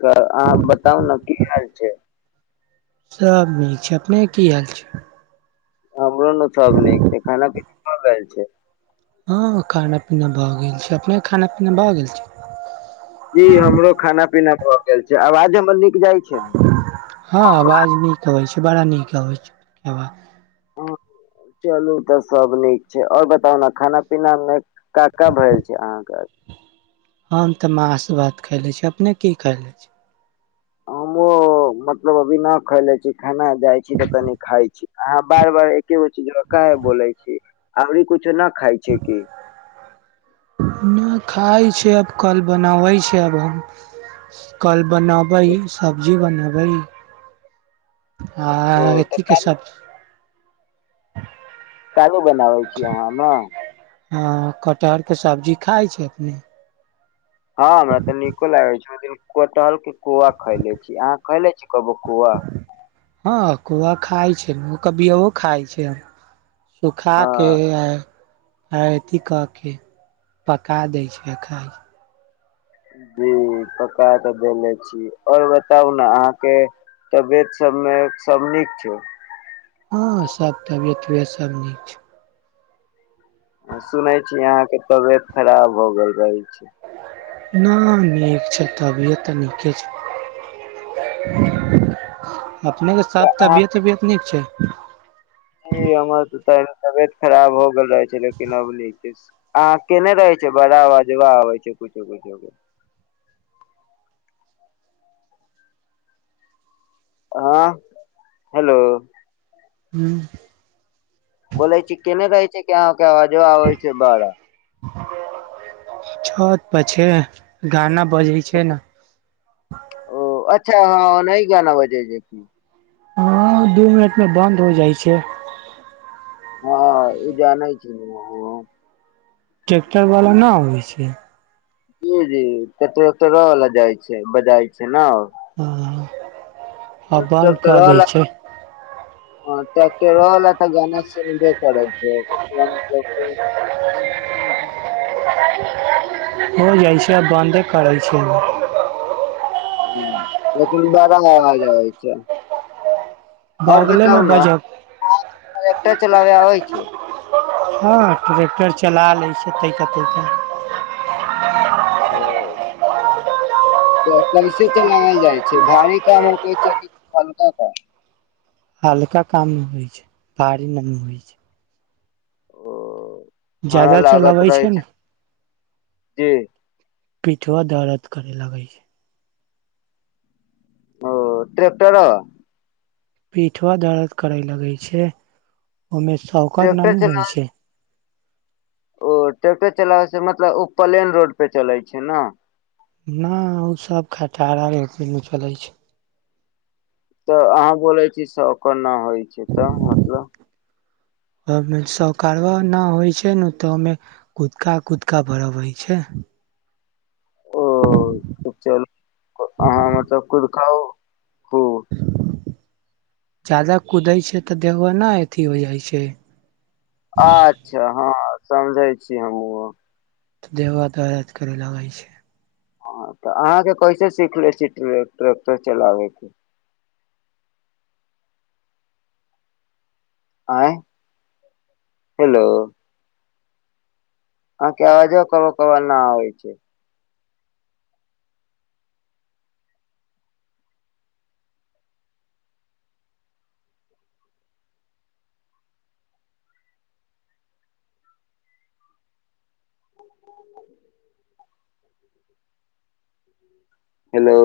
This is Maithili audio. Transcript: त अहाँ बताउ ना की हाल छैय। सब नीक छैय, अपनेक की हाल छैय। हमरो न सब नीक छै, खाना-पीना भ गेल छै। हँ खाना-पीना भऽ गेल छै, अपने खाना-पीना भऽ गेल छैय। जी हमरो खाना-पीना भऽ गेल छै, आवाज हमर निक जाय छैय न। हँ आवाज नीक अबै छैइ, बड़ा नीक अबै छै आवा। चलू तऽ सब नीक छैय, और बताउ ना खाना-पीना में। का-का भेल छैय अहाँके। हम तऽ मांस-भात खैले छी, अपने की खेलै छी। हमो मतलब अभी न खेलै छी, खेनाइ जाइ छी तऽ तनी खाइ छी। अहाँ बार-बार एकेगो चीज कहे बोले छी, अभी कुछो न खाय छी की। न खाइ छैय, आब कल बनाबै छैय आब हम। कल बनाबै, सब्जी बनाबै। आ ओ तऽ अथीके कालू सब्। काइलो बनाबै छी अहाँ हमरा। हँ, कटहरके सब्जी खाइ छी अपने। हँ हमरा तऽ निको लागै छै, ओय दिन। कटहल के कोआ खैले छी, अहाँ खेलै छी कब्बो कोआ। हँ कोआ खाय छैइ, क बियो खाय छी हम। सुखा हँ कऽ ए। अथी कऽ के, पका दैय छै खाइ छै। जी पका तऽ देने छी, आओर बताउ ने अहाँके। तबियत सब में सब नीक छै। हँ, सब तबियत-उबियत सब नीक छै। सुनै छी अहाँके तबियत खराब भऽ गेल रहै छै। ना नीक छै तबियत तऽ नीके छै। अपनेके तऽ सब अहाँ तबियत-उबियत नीक छै। जी हमर त तबियत खराब हो गेल रहे छै, लेकिन अब निक छै। आ के नहि रहै छै बड़ा बजबा आबै छै कुछो-कुछो के। हँ हेलो। हूं। बोलै छी केने रहै छै की, अहाँके अबजबा आबै छै बड़ा। छौत पर छी, गाना बजै। छै ने ओ अच्छा हँ ओन्हि गाना बजे छै की। हँ, दू मिनट में बन्द हो जाइ छै। हँ ई जानै छी ने हँ। ट्रैेक्टरवला ना अबै छै। जी-जी ट्रेक्टरों वाला जाए छै, बजाइ छै ना। हँ, आ बन्द कऽ दै छै। हँ, टेक्टरों वाला तऽ गाना सुनबे करै छै। [inaudible] हो जाइ छै, आब बन्दे करै छै ओ। हूं, लेकिन बड़ा आवाज आबै छै। आओर बगले बताउ मे ना, बजब र चलाबे आबै छै। हँ ट्रैेक्टर चला लैय छै, तैयके-तैयके। ह। तऽ कैसे त लगल जाइ छै, भारी काम होकै छै कि हल्का काम। हल्का काम में होइ छै, भारी न होइ छै। ओ हमरा ज्यादा लागत चलबै रहै ने छै, जी। पिठवा दर्द करे लगै छै। ओ ट्रैक्टर। पिठवा दर्द करे लगे छै, ओयमे शौकर न ट्रैक्टर नू चला होइ छै। ओ ट्रैक्टर चलाबै से मतलब, ओ प्लेन रोड पे चले छै ने। न ओ सब खटारा रोड पे नइ चलै छै। तऽ अहाँ बोलै छी शौकर न होइ छै, तऽ मतलब। ओ शौकरवा न होइ छै ने, तऽ ओहिमें कुदका-कुदका भरबै छै। ओ त चल, अहाँ मतलब कुदकाओ खूब। जादा कुदै छै तऽ देहो ने अथी हो जाइ छै। अच्छा हँ, समझै छी हमहुँओ। देहवा दरद करे लगै छै। ह तऽ अहाँके कैसे सीख ले छी, ट्रेक्टर चलाबे के। आँय हेलो। अहाँक अवाजवा कबो-कबो ना आबै छै। [inaudible] [unintelligible] हेलो।